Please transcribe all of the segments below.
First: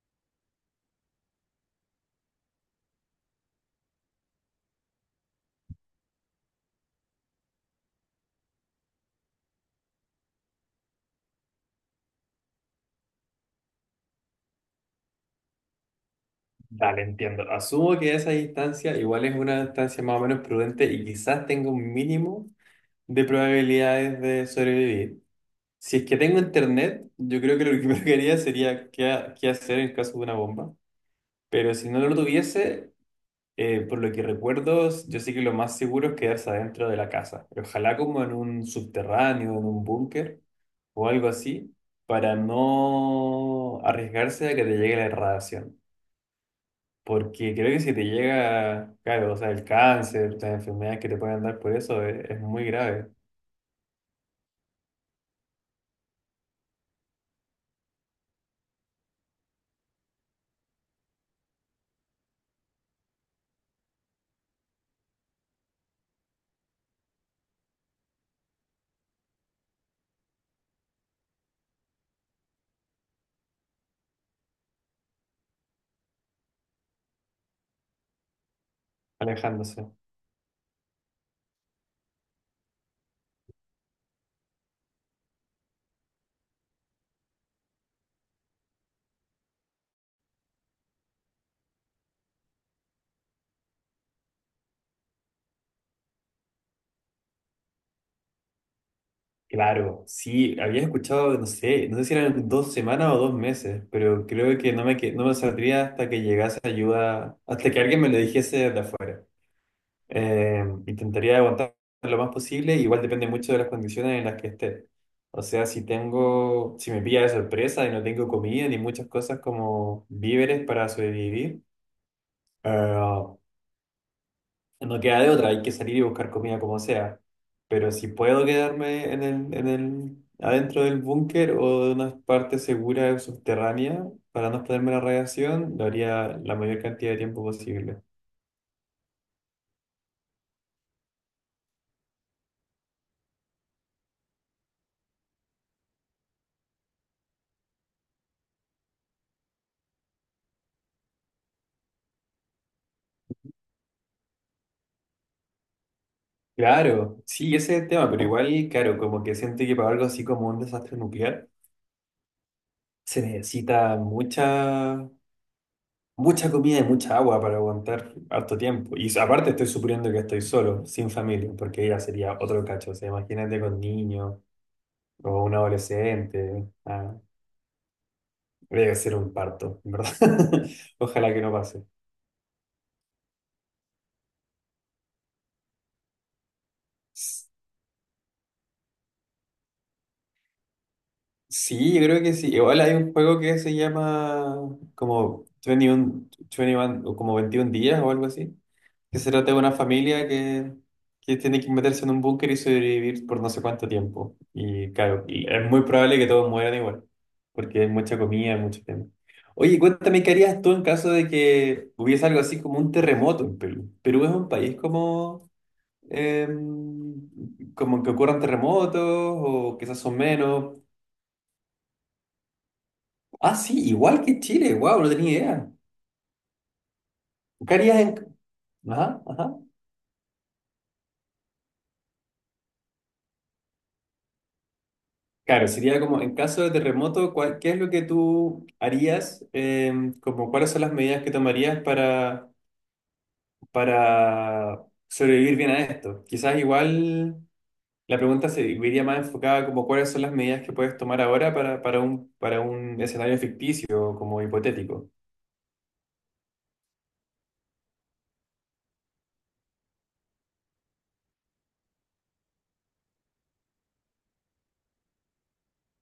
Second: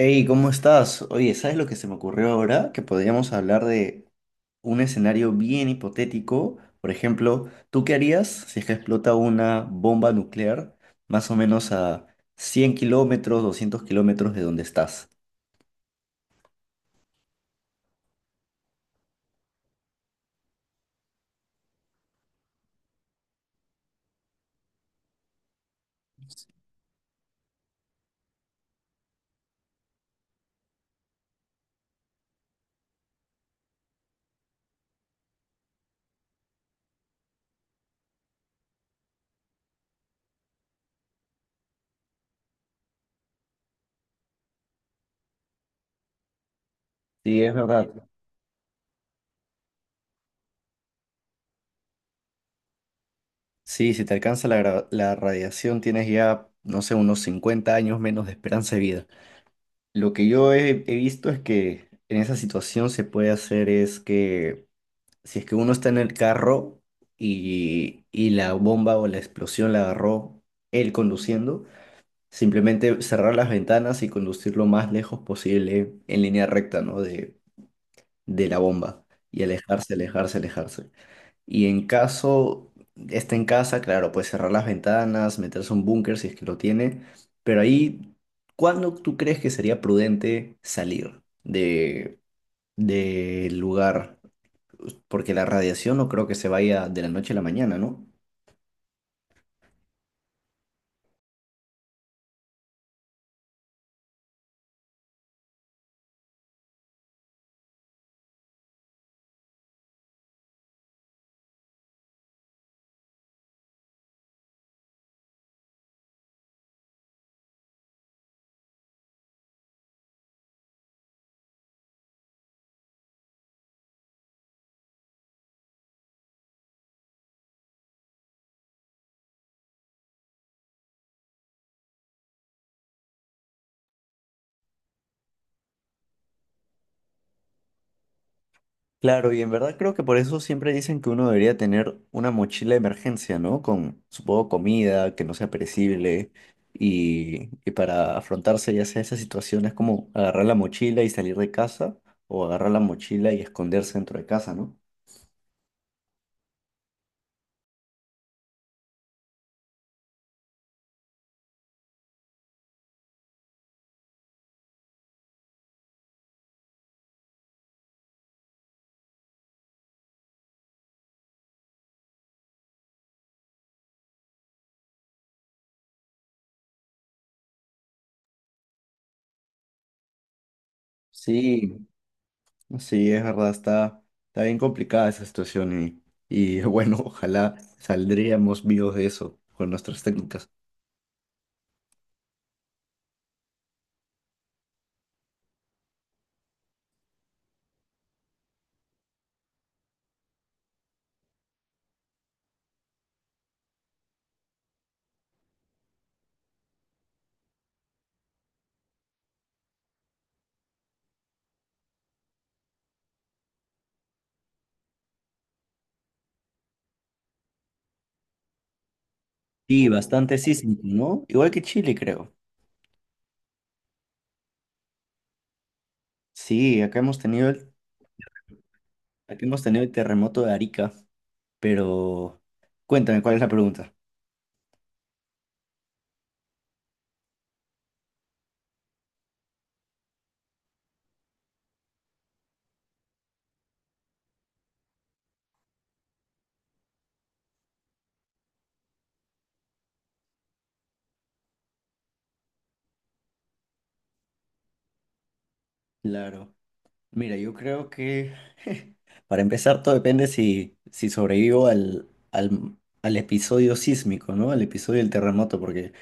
Hey, ¿cómo estás? Oye, ¿sabes lo que se me ocurrió ahora? Que podríamos hablar de un escenario bien hipotético. Por ejemplo, ¿tú qué harías si es que explota una bomba nuclear más o menos a 100 kilómetros, 200 kilómetros de donde estás? Dale, entiendo. Asumo que esa distancia igual es una distancia más o menos prudente y quizás tenga un mínimo de probabilidades de sobrevivir. Si es que tengo internet, yo creo que lo primero que haría sería qué, qué hacer en caso de una bomba. Pero si no lo tuviese, por lo que recuerdo, yo sé que lo más seguro es quedarse adentro de la casa. Ojalá como en un subterráneo, en un búnker o algo así, para no arriesgarse a que te llegue la radiación. Sí, es Porque creo que si te verdad. llega, claro, o sea, el cáncer, las enfermedades que te pueden dar por eso, es muy grave, Sí, si te alcanza la radiación tienes ya, no sé, unos 50 años menos de esperanza de vida. Lo que yo he visto es que en esa situación se puede hacer es que si es que uno está en el carro y la bomba o la explosión la agarró él conduciendo, simplemente cerrar las ventanas y conducir lo más lejos posible en línea recta, ¿no? De la bomba y alejándose. alejarse, alejarse, alejarse. Y en caso esté en casa, claro, pues cerrar las ventanas, meterse a un búnker si es que lo tiene, pero ahí, ¿cuándo tú crees que sería prudente salir del lugar? Porque la radiación no creo que se vaya de la noche a la mañana, ¿no? Claro, sí, había escuchado, no sé, no sé si eran dos semanas o dos meses, pero creo que no me saldría hasta que llegase ayuda, hasta que alguien me lo dijese de afuera. Intentaría aguantar lo más posible, igual depende mucho de las condiciones en las que esté. O sea, si me pilla de sorpresa y no tengo comida ni muchas cosas como víveres para sobrevivir. eh, No queda de otra, hay que salir y buscar comida como sea. Pero si puedo quedarme adentro del búnker o de una parte segura o subterránea para no exponerme a la radiación, lo haría la mayor cantidad de tiempo posible. Claro, y en verdad creo que por eso siempre dicen que uno debería tener una mochila de emergencia, ¿no? Con, supongo, comida que no sea perecible y para afrontarse ya sea esas situaciones como agarrar la mochila y salir de casa o agarrar la mochila y esconderse dentro de casa, ¿no? Claro, sí, ese es el tema, pero igual, claro, como que siento que para algo así como un desastre nuclear se necesita mucha comida y mucha agua para aguantar harto tiempo. Y aparte estoy suponiendo que estoy solo, sin familia, porque ya sería otro cacho, o sea, imagínate con niños. O un adolescente. Debe ser un parto, ¿en verdad? Ojalá que no Sí, pase. sí, es verdad, está, está bien complicada esa situación y bueno, ojalá saldríamos vivos de eso con nuestras técnicas. Sí, yo creo que sí. Igual hay un juego que se llama como 21, 21 o como 21 días o algo así, que se trata de una familia que tiene que meterse en un búnker y sobrevivir por no sé cuánto tiempo. Y claro, y es muy probable que todos mueran igual, porque hay mucha comida, hay mucho tema. Oye, cuéntame, ¿qué harías tú en caso de que hubiese algo así como un terremoto en Perú? Perú es un país como Em, como que ocurran terremotos o Sí, quizás son bastante menos. sísmico, ¿no? Igual que Chile, creo. Ah, sí, igual que Chile, wow, no tenía idea. Sí, acá hemos tenido el, ¿Qué harías en... Ajá, aquí ajá. hemos tenido el terremoto de Arica, pero cuéntame, ¿cuál es la pregunta? Claro, sería como en caso de terremoto, ¿qué es lo que tú harías? Em, como, ¿cuáles son las medidas que tomarías para sobrevivir bien a esto? Quizás igual la pregunta se iría más enfocada como cuáles son las medidas que puedes tomar ahora para, para un escenario ficticio, como hipotético. Claro. Mira, yo creo que para empezar todo depende si sobrevivo al episodio sísmico, ¿no? Al episodio del terremoto, porque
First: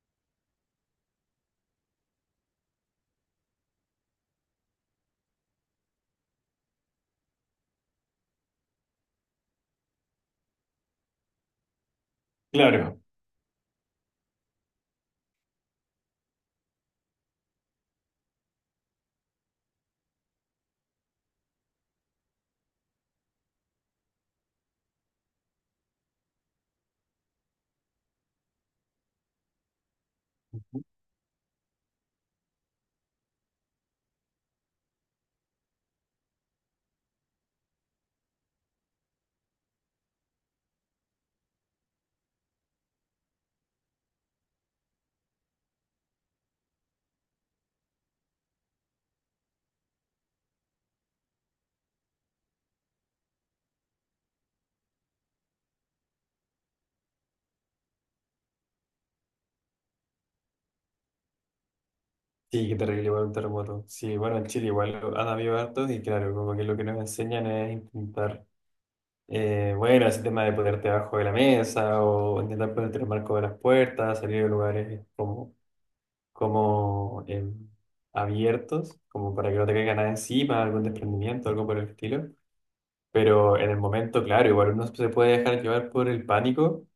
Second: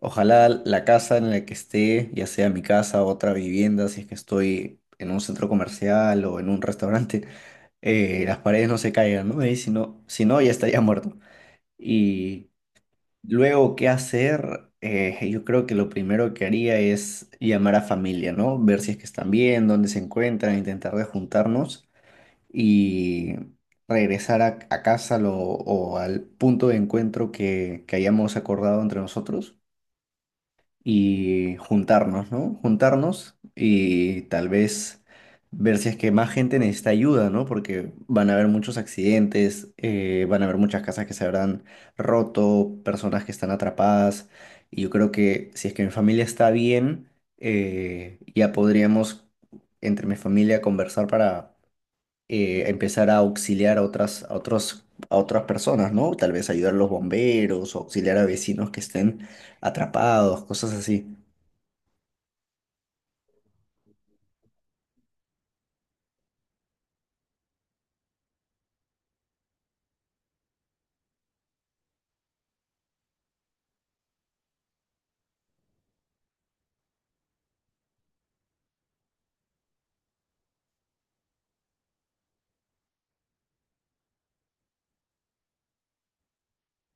ojalá la casa en la que esté, ya sea mi casa o otra vivienda, si es que estoy en un centro comercial o en un restaurante, las paredes no se caigan, ¿no? Y si no, si no, ya estaría muerto. Y Claro. luego, ¿qué hacer? Yo creo que lo primero que haría es llamar a familia, ¿no? Ver si es que están bien, dónde se encuentran, intentar de juntarnos y regresar a casa lo- o al punto de encuentro que hayamos acordado entre nosotros y juntarnos, ¿no? Juntarnos y tal vez ver si es que más gente necesita ayuda, ¿no? Porque van a haber muchos accidentes, van a haber muchas casas que se habrán roto, personas que están atrapadas. Y yo creo que si es que mi familia está bien, ya podríamos entre mi familia conversar para empezar a auxiliar a otras, a otros, a otras personas, ¿no? Tal vez ayudar a los bomberos o auxiliar a vecinos que estén atrapados, cosas así. Sí, qué terrible igual un terremoto. Sí, bueno, en Chile igual han habido hartos y claro, como que lo que nos enseñan es intentar, bueno, ese tema de ponerte abajo de la mesa o intentar ponerte en el marco de las puertas, salir de lugares como, como abiertos, como para que no te caiga nada encima, algún desprendimiento, algo por el estilo. Pero en el momento, claro, igual uno se puede dejar llevar por el pánico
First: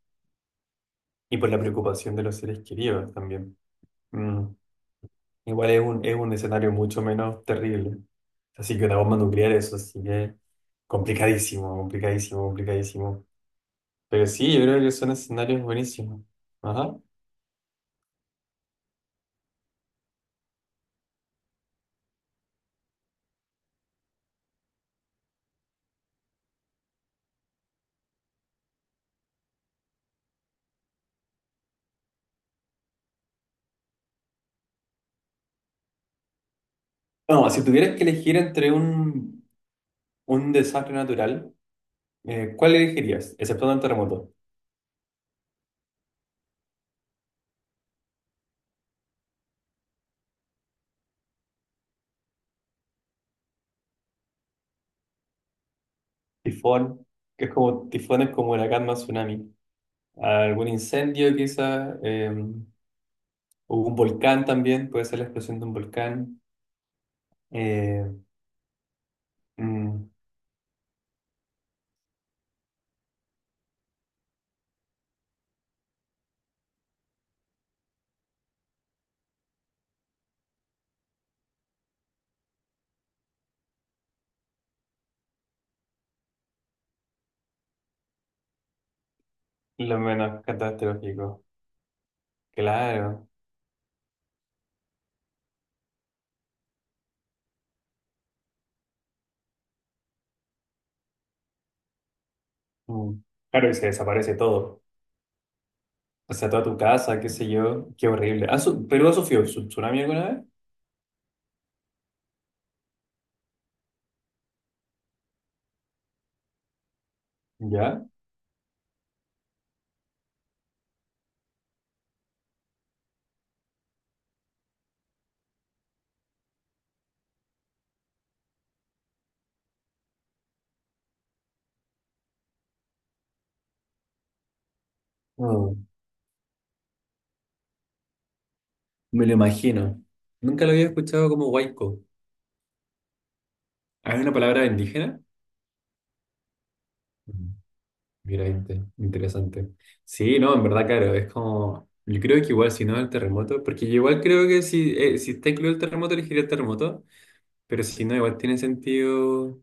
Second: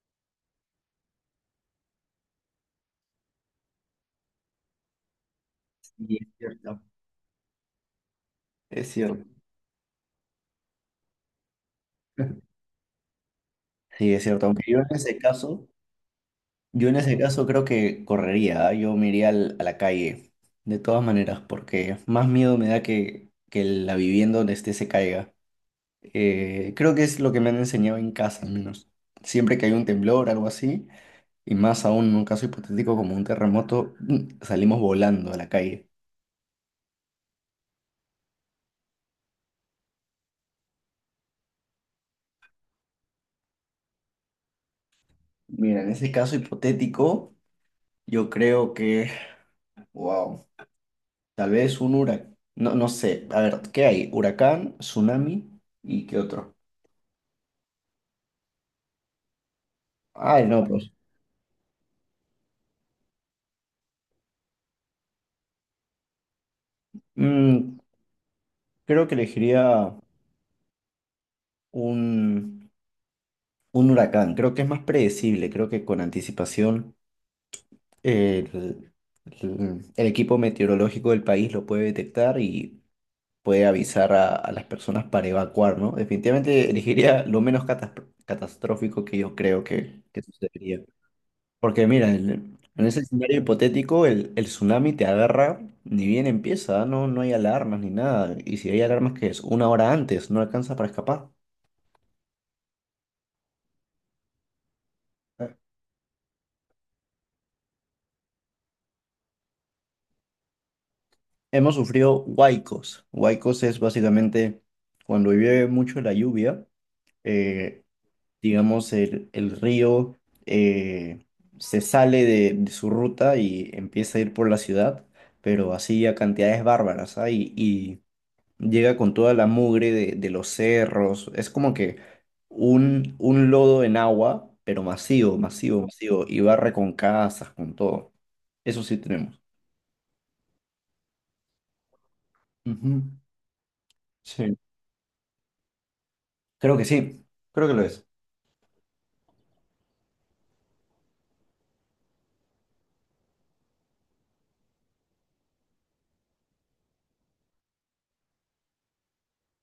y por la preocupación de los seres queridos también. Mm. Igual es Y es un escenario cierto, mucho menos terrible. Así que es una bomba cierto. nuclear, eso sí que es complicadísimo, complicadísimo, complicadísimo. Sí, es Pero cierto. sí, yo Aunque yo creo en que son ese escenarios caso, buenísimos. yo Ajá. en ese caso creo que correría, ¿ah? Yo me iría al- a la calle, de todas maneras, porque más miedo me da que la vivienda donde esté se caiga. Creo que es lo que me han enseñado en casa, al menos. Siempre que hay un temblor, algo así, y más aún en un caso hipotético como un terremoto, mm, salimos volando a la calle. No, si tuvieras que elegir entre un desastre natural, ¿cuál elegirías? Excepto un terremoto. Mira, en ese caso hipotético, yo creo que, wow. Tal vez un huracán. No, no sé. A ver, ¿qué hay? Huracán, tsunami y qué otro. Tifón, que es como, tifón es como huracán más tsunami. Ay, no, Algún pues. incendio quizá, o un volcán también, puede ser la explosión de un volcán. mm, Eh, creo que elegiría mm, un, un huracán. Creo que es más predecible. Creo que con anticipación el, el equipo meteorológico del país lo puede detectar y puede avisar a las personas para evacuar, ¿no? Definitivamente elegiría lo menos catastrófico que yo creo lo que menos sucedería. catastrófico. Porque mira, el- en ese Claro. escenario hipotético, el tsunami te agarra, ni bien empieza, no, no hay alarmas ni nada. Y si hay alarmas, que es? Una hora antes, no alcanza para escapar. Mm. Claro, y se desaparece todo. Eh, O sea, toda tu casa, qué sé yo. Qué horrible. ¿Perú ha sufrido tsunami alguna vez? Hemos sufrido huaicos. Huaicos es básicamente cuando llueve mucho la lluvia, eh, ¿Ya? digamos, el río eh, se sale de su ruta y empieza a ir por la ciudad, pero así a cantidades bárbaras, ¿ah? Y llega con toda la mugre de los cerros. Es como que un lodo en agua, pero masivo, masivo, Mm. masivo. Y barre con casas, con todo. Eso sí Me lo tenemos. imagino. Nunca lo había escuchado como huayco. Ujú, ¿Ah, ¿es una sí, palabra indígena? creo que sí, Mm. creo que lo es. Mira, interesante. Sí, no, en verdad, claro, es como... Yo creo que igual, si no, el terremoto, porque yo igual creo que si, si está incluido el terremoto, elegiría el terremoto, pero si no, igual tiene sentido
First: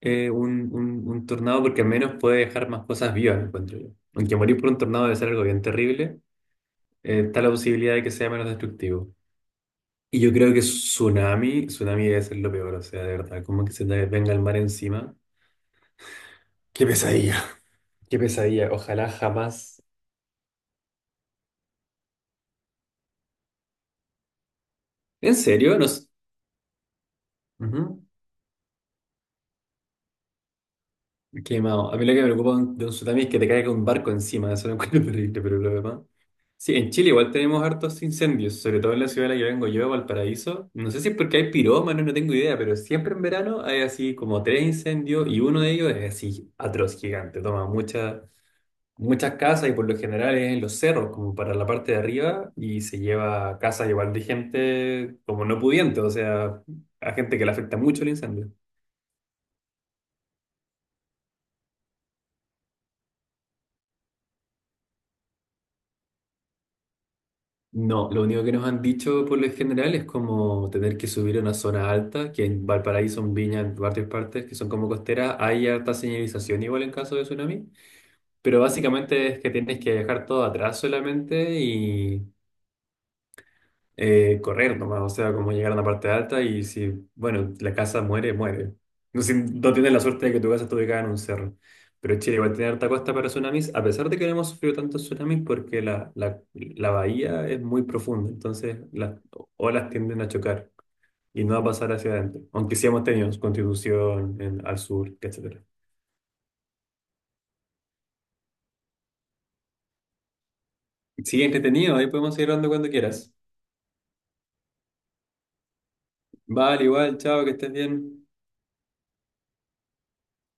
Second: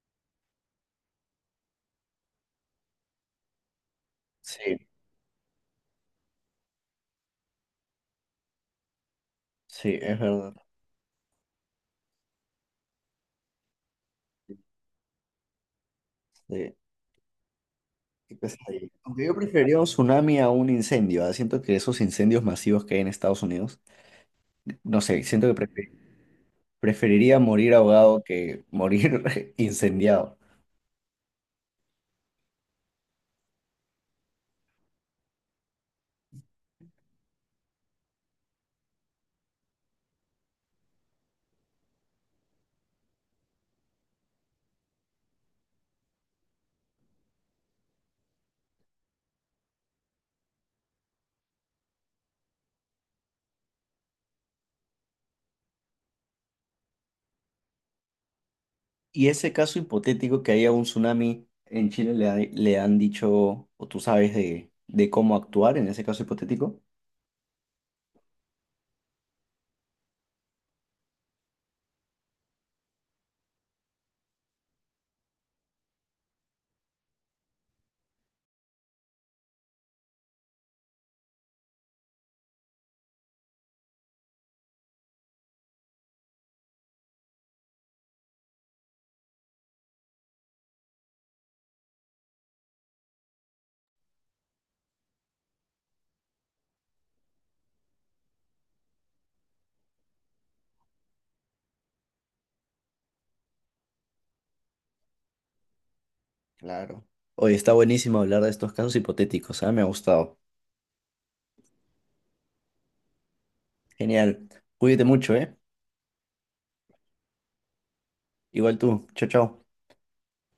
un tornado porque al menos puede dejar más cosas vivas, encuentro yo. Aunque morir por un Sí, tornado debe ser algo bien terrible, está la posibilidad de que sea menos destructivo. sí, es Y yo creo verdad. que tsunami debe ser lo peor, o sea, de verdad, como que se te venga el mar encima. Este, Qué pesadilla. Qué qué pesadilla, pesadilla. ojalá Aunque yo preferiría un jamás. tsunami a un incendio, ¿ah? Siento que esos incendios masivos que hay en Estados Unidos, no sé, ¿En siento que serio? No. Preferiría morir Ujú. ahogado que morir incendiado. Quemado. A mí lo que me preocupa de un tsunami es que te caiga un barco encima, eso lo encuentro terrible, pero lo demás. Sí, en Chile igual tenemos hartos incendios, sobre todo en la ciudad de la que vengo yo, Valparaíso. No sé si es porque hay pirómanos, no tengo idea, pero siempre en verano hay así como tres incendios y uno de ellos es así atroz, gigante. Toma muchas casas y por lo general es en los cerros, como para la parte de arriba, y se lleva casas igual de gente como no pudiente, o sea, a gente que le afecta mucho el incendio. Y ese caso hipotético que haya un tsunami en Chile, ¿le han dicho, o tú sabes de cómo actuar en ese caso hipotético? No, lo único que nos han dicho por lo general es como tener que subir a una zona alta, que en Valparaíso, en Viña, en varias partes que son como costeras, hay harta señalización igual en caso de tsunami, pero básicamente es que tienes que dejar todo atrás solamente y correr nomás, o sea, como llegar a una parte alta y si, bueno, la casa muere, muere. No, si, no tienes la suerte de que tu casa esté ubicada en un cerro. Pero Chile igual tiene harta costa para tsunamis, a pesar de que no hemos sufrido tantos tsunamis porque la bahía es muy profunda, entonces las olas tienden a chocar y no va a pasar hacia adentro, aunque sí hemos tenido Constitución al sur, etcétera. Claro. Oye, está buenísimo hablar de estos casos hipotéticos, ¿ah? Me ha gustado. Sigue entretenido, ahí podemos seguir hablando cuando quieras. Genial. Cuídate mucho, ¿eh? Vale, igual, chao, que estés bien. Igual tú. Chao, chao.